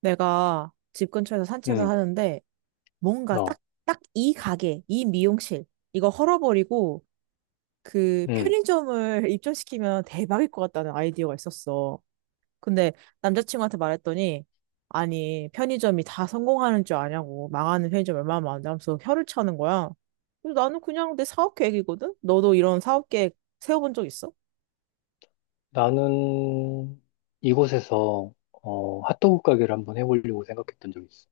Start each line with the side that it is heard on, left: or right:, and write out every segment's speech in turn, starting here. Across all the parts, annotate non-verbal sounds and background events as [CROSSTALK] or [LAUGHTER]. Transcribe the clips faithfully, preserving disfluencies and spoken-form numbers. right: 내가 집 근처에서 산책을
left: 응.
right: 하는데 뭔가 딱,
left: 너.
right: 딱 이 가게, 이 미용실 이거 헐어버리고 그
left: 응,
right: 편의점을 [LAUGHS] 입점시키면 대박일 것 같다는 아이디어가 있었어. 근데 남자친구한테 말했더니 아니 편의점이 다 성공하는 줄 아냐고 망하는 편의점 얼마나 많은데 하면서 혀를 차는 거야. 그래서 나는 그냥 내 사업 계획이거든? 너도 이런 사업 계획 세워본 적 있어?
left: 나는 이곳에서 어, 핫도그 가게를 한번 해보려고 생각했던 적이 있어.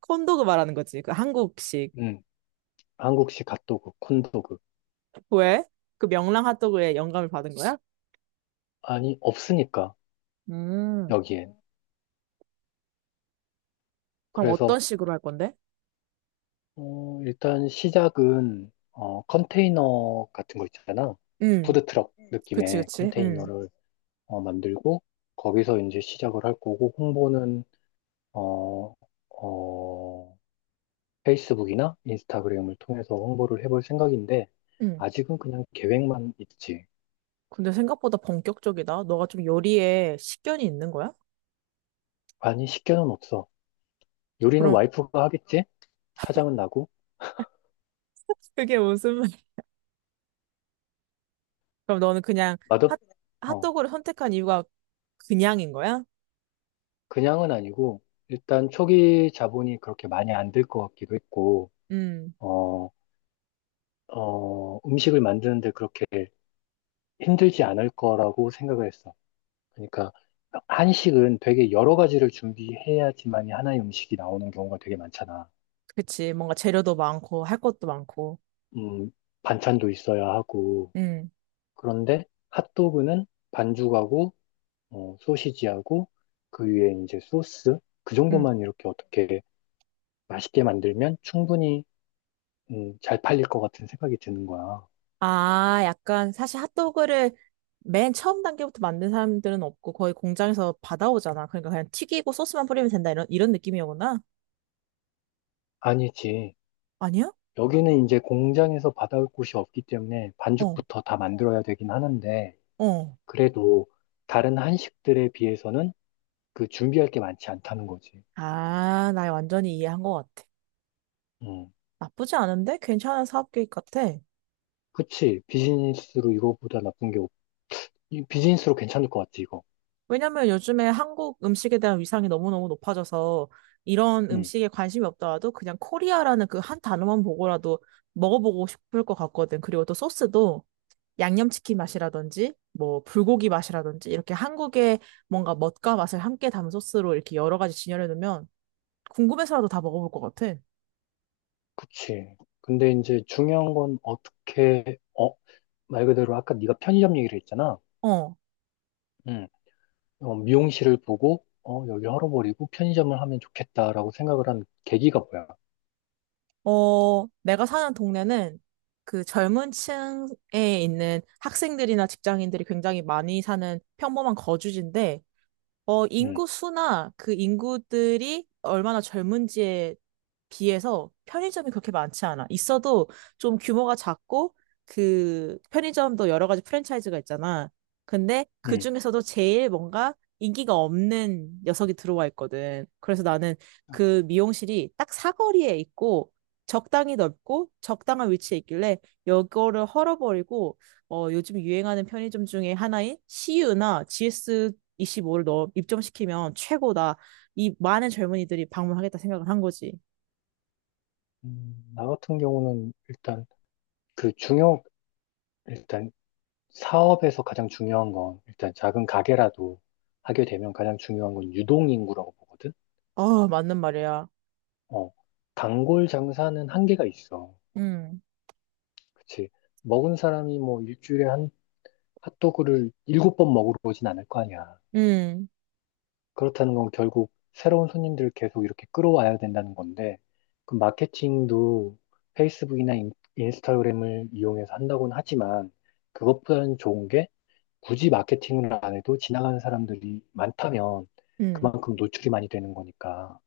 right: 콘도그 말하는 거지. 그 한국식.
left: 응, 한국식 핫도그, 콘도그.
right: 왜? 그 명랑 핫도그에 영감을 받은 거야?
left: 아니, 없으니까,
right: 음.
left: 여기엔.
right: 그럼
left: 그래서,
right: 어떤 식으로 할 건데?
left: 어, 일단 시작은, 어, 컨테이너 같은 거 있잖아.
right: 응,
left: 푸드트럭 음,
right: 그치,
left: 느낌의
right: 그치. 응,
left: 컨테이너를 어, 만들고, 거기서 이제 시작을 할 거고, 홍보는, 어, 어, 페이스북이나 인스타그램을 통해서 홍보를 해볼 생각인데,
right: 응.
left: 아직은 그냥 계획만 있지.
right: 근데 생각보다 본격적이다. 너가 좀 요리에 식견이 있는 거야?
left: 아니, 식견은 없어. 요리는
right: 그럼
left: 와이프가 하겠지? 사장은 나고.
right: [LAUGHS] 그게 무슨 말? 그럼 너는 그냥
left: 맛없,
right: 핫
left: 어,
right: 핫도그를 선택한 이유가 그냥인 거야?
left: 그냥은 아니고, 일단 초기 자본이 그렇게 많이 안 들 것 같기도 했고,
right: 응,
left: 어, 어, 음식을 만드는데 그렇게 힘들지 않을 거라고 생각을 했어. 그러니까, 한식은 되게 여러 가지를 준비해야지만이 하나의 음식이 나오는 경우가 되게 많잖아.
right: 그치. 뭔가 재료도 많고 할 것도 많고.
left: 음, 반찬도 있어야 하고,
right: 응,
left: 그런데 핫도그는 반죽하고 어, 소시지하고 그 위에 이제 소스 그
right: 응.
left: 정도만 이렇게 어떻게 맛있게 만들면 충분히 음, 잘 팔릴 것 같은 생각이 드는 거야.
right: 아, 약간 사실 핫도그를 맨 처음 단계부터 만든 사람들은 없고 거의 공장에서 받아오잖아. 그러니까 그냥 튀기고 소스만 뿌리면 된다 이런 이런 느낌이었구나.
left: 아니지.
right: 아니야?
left: 여기는 이제 공장에서 받아올 곳이 없기 때문에
right: 어,
left: 반죽부터 다 만들어야 되긴 하는데
right: 어.
left: 그래도 다른 한식들에 비해서는 그 준비할 게 많지 않다는 거지.
right: 아, 나 완전히 이해한 것 같아.
left: 음.
right: 나쁘지 않은데? 괜찮은 사업 계획 같아.
left: 그치. 비즈니스로 이거보다 나쁜 게 없, 이 비즈니스로 괜찮을 것 같지, 이거.
right: 왜냐면 요즘에 한국 음식에 대한 위상이 너무너무 높아져서 이런
left: 음.
right: 음식에 관심이 없더라도 그냥 코리아라는 그 한 단어만 보고라도 먹어보고 싶을 것 같거든. 그리고 또 소스도 양념치킨 맛이라든지 뭐 불고기 맛이라든지 이렇게 한국의 뭔가 멋과 맛을 함께 담은 소스로 이렇게 여러 가지 진열해 놓으면 궁금해서라도 다 먹어볼 것 같아.
left: 그치. 근데 이제 중요한 건 어떻게, 어, 말 그대로 아까 네가 편의점 얘기를 했잖아.
right: 어.
left: 음. 어, 미용실을 보고, 어, 여기 헐어버리고 편의점을 하면 좋겠다라고 생각을 한 계기가 뭐야?
right: 어, 내가 사는 동네는 그 젊은 층에 있는 학생들이나 직장인들이 굉장히 많이 사는 평범한 거주지인데 어,
left: 음,
right: 인구 수나 그 인구들이 얼마나 젊은지에 비해서 편의점이 그렇게 많지 않아. 있어도 좀 규모가 작고 그 편의점도 여러 가지 프랜차이즈가 있잖아. 근데 그
left: 음.
right: 중에서도 제일 뭔가 인기가 없는 녀석이 들어와 있거든. 그래서 나는
left: 아,
right: 그 미용실이 딱 사거리에 있고 적당히 넓고 적당한 위치에 있길래 이거를 헐어버리고 어, 요즘 유행하는 편의점 중에 하나인 씨유나 지에스 이십오를 넣 입점시키면 최고다. 이 많은 젊은이들이 방문하겠다 생각을 한 거지.
left: 음, 나 같은 경우는 일단 그 중요, 일단 사업에서 가장 중요한 건 일단 작은 가게라도 하게 되면 가장 중요한 건 유동인구라고 보거든.
right: 아, 맞는 말이야.
left: 어, 단골 장사는 한계가 있어.
right: 음,
left: 그치. 먹은 사람이 뭐 일주일에 한 핫도그를 일곱 번 먹으러 오진 않을 거 아니야.
right: 음,
left: 그렇다는 건 결국 새로운 손님들을 계속 이렇게 끌어와야 된다는 건데, 그 마케팅도 페이스북이나 인, 스타그램을 이용해서 한다고는 하지만, 그것보다는 좋은 게 굳이 마케팅을 안 해도 지나가는 사람들이 많다면
right: 음.
left: 그만큼 노출이 많이 되는 거니까.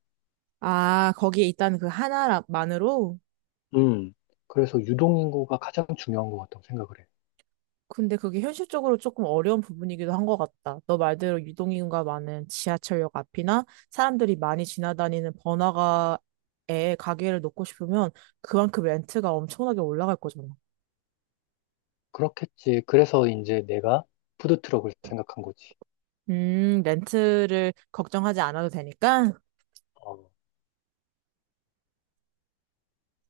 right: 아, 거기에 있다는 그 하나만으로?
left: 음, 그래서 유동인구가 가장 중요한 것 같다고 생각을 해.
right: 근데 그게 현실적으로 조금 어려운 부분이기도 한 것 같다. 너 말대로 유동인구가 많은 지하철역 앞이나 사람들이 많이 지나다니는 번화가에 가게를 놓고 싶으면 그만큼 렌트가 엄청나게 올라갈 거잖아.
left: 그렇겠지. 그래서 이제 내가 푸드트럭을 생각한 거지.
right: 음, 렌트를 걱정하지 않아도 되니까?
left: 어,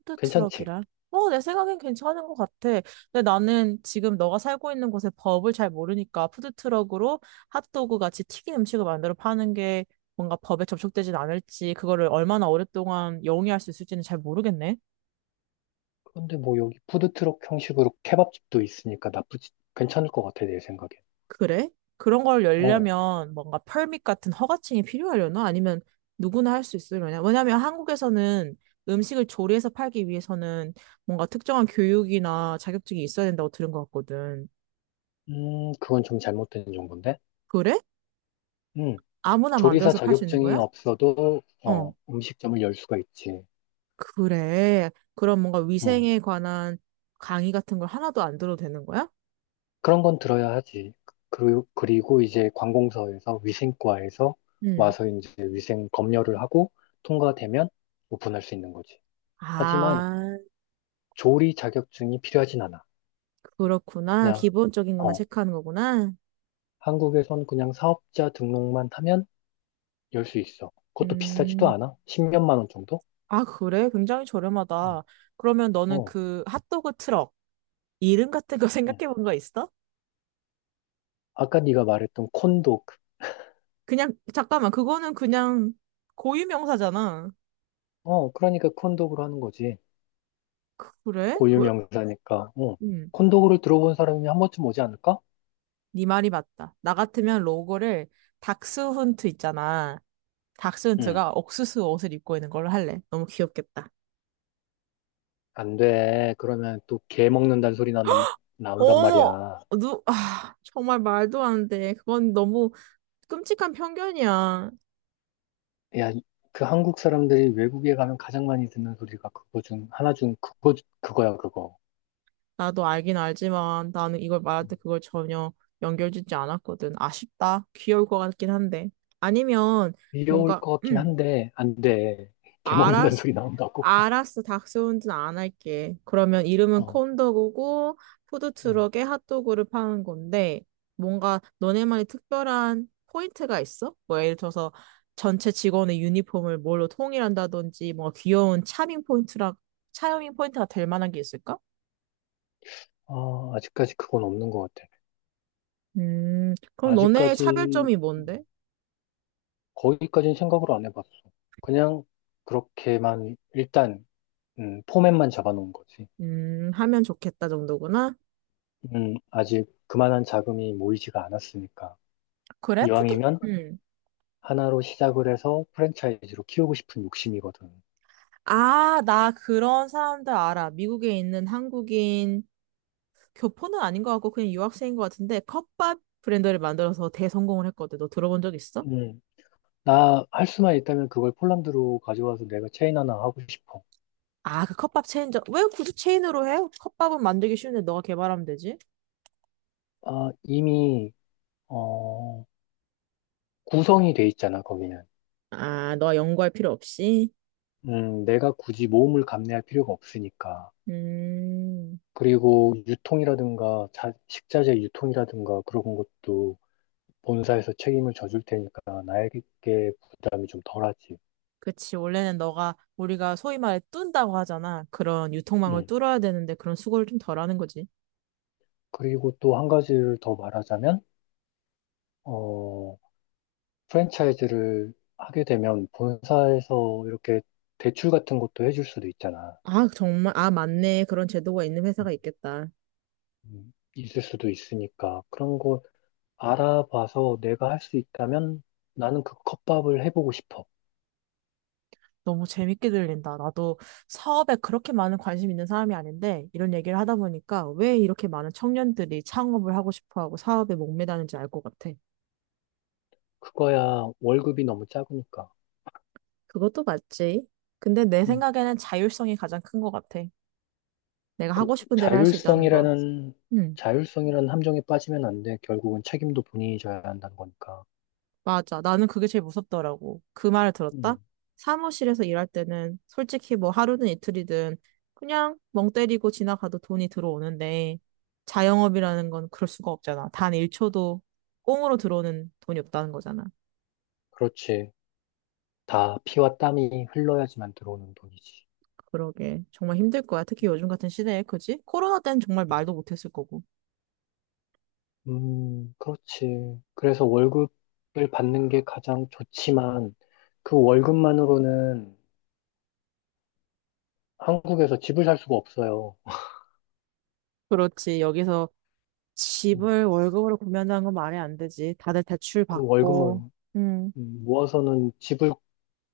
right: 푸드
left: 괜찮지?
right: 트럭이라? 어, 내 생각엔 괜찮은 것 같아. 근데 나는 지금 너가 살고 있는 곳의 법을 잘 모르니까 푸드 트럭으로 핫도그 같이 튀긴 음식을 만들어 파는 게 뭔가 법에 접촉되진 않을지, 그거를 얼마나 오랫동안 영위할 수 있을지는 잘 모르겠네.
left: 근데 뭐 여기 푸드트럭 형식으로 케밥집도 있으니까 나쁘지, 괜찮을 것 같아, 내 생각엔.
right: 그래? 그런 걸
left: 어,
right: 열려면 뭔가 펄밋 같은 허가증이 필요하려나? 아니면 누구나 할 수 있으려나? 왜냐면 한국에서는 음식을 조리해서 팔기 위해서는 뭔가 특정한 교육이나 자격증이 있어야 된다고 들은 것 같거든.
left: 음, 그건 좀 잘못된 정보인데?
right: 그래?
left: 음,
right: 아무나
left: 조리사
right: 만들어서 팔 수 있는
left: 자격증이
right: 거야?
left: 없어도,
right: 어,
left: 어, 음식점을 열 수가 있지.
right: 그래. 그럼 뭔가
left: 음,
right: 위생에 관한 강의 같은 걸 하나도 안 들어도 되는 거야?
left: 그런 건 들어야 하지. 그리고, 그리고 이제 관공서에서 위생과에서
right: 음.
left: 와서 이제 위생 검열을 하고 통과되면 오픈할 수 있는 거지. 하지만
right: 아,
left: 조리 자격증이 필요하진 않아.
right: 그렇구나.
left: 그냥,
right: 기본적인 것만
left: 어,
right: 체크하는 거구나.
left: 한국에선 그냥 사업자 등록만 하면 열 수 있어. 그것도 비싸지도
right: 음.
left: 않아. 십몇만 원 정도?
right: 아, 그래? 굉장히 저렴하다. 그러면
left: 응.
right: 너는
left: 어.
right: 그 핫도그 트럭, 이름 같은 거 [LAUGHS]
left: 응.
right: 생각해 본 거 있어?
left: 아까 네가 말했던 콘도그.
right: 그냥, 잠깐만. 그거는 그냥 고유명사잖아.
left: 어, 그러니까 콘도그로 하는 거지.
right: 그래?
left: 고유
right: 왜?
left: 명사니까. 어.
right: 음.
left: 콘도그를 들어본 사람이 한 번쯤 오지 않을까?
right: 네 말이 맞다. 나 같으면 로고를 닥스훈트 있잖아.
left: 응.
right: 닥스훈트가 옥수수 옷을 입고 있는 걸로 할래. 너무 귀엽겠다.
left: 안 돼. 그러면 또 개 먹는다는 소리 나온단, 마- 나온단
right: 어머,
left: 말이야.
right: 누, 아, 정말 말도 안 돼. 그건 너무 끔찍한 편견이야.
left: 야, 이- 그 한국 사람들이 외국에 가면 가장 많이 듣는 소리가 그거 중, 하나 중 그거, 그거야, 그거.
right: 나도 알긴 알지만 나는 이걸 말할 때
left: 음.
right: 그걸 전혀 연결짓지 않았거든. 아쉽다. 귀여울 것 같긴 한데. 아니면
left: 귀여울
right: 뭔가,
left: 것 같긴
right: 음,
left: 한데, 안 돼. 개 먹는다는
right: 알았,
left: 소리 나온다고.
right: 알았어, 닥스훈진 안 할게. 그러면 이름은
left: 어,
right: 콘도그고
left: 어.
right: 푸드트럭에 핫도그를 파는 건데 뭔가 너네만의 특별한 포인트가 있어? 뭐 예를 들어서 전체 직원의 유니폼을 뭘로 통일한다든지 뭔가 귀여운 차밍 포인트라 차밍 포인트가 될 만한 게 있을까?
left: 아, 아직까지 그건 없는 것 같아.
right: 음, 그럼 너네의
left: 아직까지
right: 차별점이 뭔데?
left: 거기까지는 생각을 안 해봤어. 그냥 그렇게만 일단 음, 포맷만 잡아놓은 거지.
right: 음, 하면 좋겠다 정도구나.
left: 음, 아직 그만한 자금이 모이지가 않았으니까.
right: 그래? 푸드
left: 이왕이면
right: 음.
left: 하나로 시작을 해서 프랜차이즈로 키우고 싶은 욕심이거든.
right: 아, 나 그런 사람들 알아. 미국에 있는 한국인 교포는 아닌 것 같고 그냥 유학생인 것 같은데 컵밥 브랜드를 만들어서 대성공을 했거든. 너 들어본 적 있어?
left: 음, 나 할 수만 있다면 그걸 폴란드로 가져와서 내가 체인 하나 하고 싶어.
right: 아, 그 컵밥 체인점. 왜 굳이 체인으로 해? 컵밥은 만들기 쉬운데 너가 개발하면 되지.
left: 아, 이미 어, 구성이 돼 있잖아, 거기는.
right: 아, 너가 연구할 필요 없이?
left: 음, 내가 굳이 모험을 감내할 필요가 없으니까.
right: 음,
left: 그리고 유통이라든가 자- 식자재 유통이라든가 그런 것도 본사에서 책임을 져줄 테니까 나에게 부담이 좀 덜하지.
right: 그치. 원래는 너가 우리가 소위 말해 뚠다고 하잖아. 그런 유통망을
left: 음.
right: 뚫어야 되는데 그런 수고를 좀 덜 하는 거지.
left: 그리고 또 한 가지를 더 말하자면, 어, 프랜차이즈를 하게 되면 본사에서 이렇게 대출 같은 것도 해줄 수도 있잖아.
right: 아, 정말. 아, 맞네. 그런 제도가 있는
left: 음.
right: 회사가 있겠다.
left: 음, 있을 수도 있으니까 그런 거 알아봐서 내가 할 수 있다면 나는 그 컵밥을 해보고 싶어.
right: 너무 재밌게 들린다. 나도 사업에 그렇게 많은 관심 있는 사람이 아닌데, 이런 얘기를 하다 보니까 왜 이렇게 많은 청년들이 창업을 하고 싶어 하고 사업에 목매다는지 알 것 같아.
left: 그거야 월급이 너무 작으니까.
right: 그것도 맞지. 근데 내 생각에는 자율성이 가장 큰 것 같아. 내가
left: 그
right: 하고 싶은 대로 할 수 있다는 거.
left: 자율성이라는
right: 음.
left: 자율성이라는 함정에 빠지면 안 돼. 결국은 책임도 본인이 져야 한다는 거니까.
right: 맞아. 나는 그게 제일 무섭더라고. 그 말을 들었다?
left: 음,
right: 사무실에서 일할 때는 솔직히 뭐 하루든 이틀이든 그냥 멍 때리고 지나가도 돈이 들어오는데 자영업이라는 건 그럴 수가 없잖아. 단 일 초도 꽁으로 들어오는 돈이 없다는 거잖아.
left: 그렇지. 다 피와 땀이 흘러야지만 들어오는 돈이지.
right: 그러게. 정말 힘들 거야. 특히 요즘 같은 시대에, 그지? 코로나 때는 정말 말도 못했을 거고.
left: 음, 그렇지. 그래서 월급을 받는 게 가장 좋지만 그 월급만으로는 한국에서 집을 살 수가 없어요.
right: 그렇지. 여기서
left: 음,
right: 집을 월급으로 구매한다는 건 말이 안 되지. 다들 대출
left: 그
right: 받고.
left: 월급만
right: 음,
left: 음, 모아서는 집을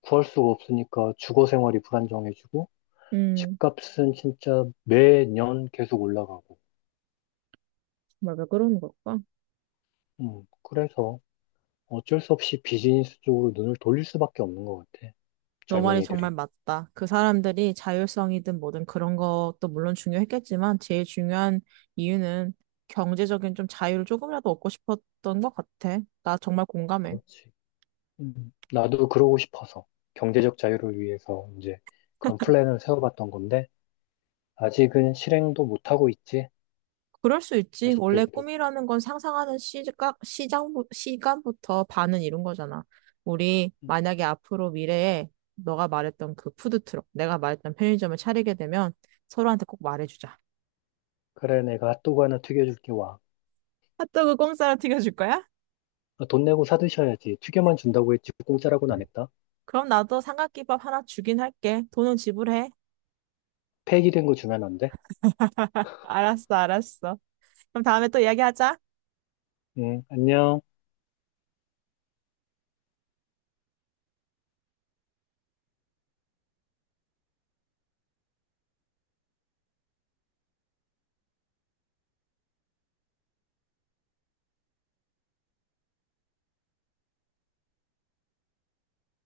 left: 구할 수가 없으니까 주거 생활이 불안정해지고
right: 음,
left: 집값은 진짜 매년 계속 올라가고.
right: 정말 왜 그러는 걸까?
left: 음, 그래서 어쩔 수 없이 비즈니스 쪽으로 눈을 돌릴 수밖에 없는 것 같아.
right: 너 말이 정말
left: 젊은이들이.
right: 맞다. 그 사람들이 자율성이든 뭐든 그런 것도 물론 중요했겠지만 제일 중요한 이유는 경제적인 좀 자유를 조금이라도 얻고 싶었던 것 같아. 나 정말 공감해.
left: 그렇지. 음, 나도 그러고 싶어서 경제적 자유를 위해서 이제 그런 플랜을 세워봤던 건데 아직은 실행도 못하고 있지.
right: 그럴 수 있지. 원래
left: 아쉽게도.
right: 꿈이라는 건 상상하는 시각, 시장, 시간부터 반은 이룬 거잖아. 우리
left: 음,
right: 만약에 앞으로 미래에 너가 말했던 그 푸드트럭, 내가 말했던 편의점을 차리게 되면 서로한테 꼭 말해주자.
left: 그래, 내가 핫도그 하나 튀겨줄게 와.
right: 핫도그 공짜로 튀겨줄 거야?
left: 아, 돈 내고 사드셔야지. 튀겨만 준다고 했지 공짜라고는 안 했다.
right: 그럼 나도 삼각김밥 하나 주긴 할게. 돈은 지불해.
left: 폐기된 거 주면 안 돼?
right: 알았어, 알았어. 그럼 다음에 또 이야기하자.
left: 응, 안녕.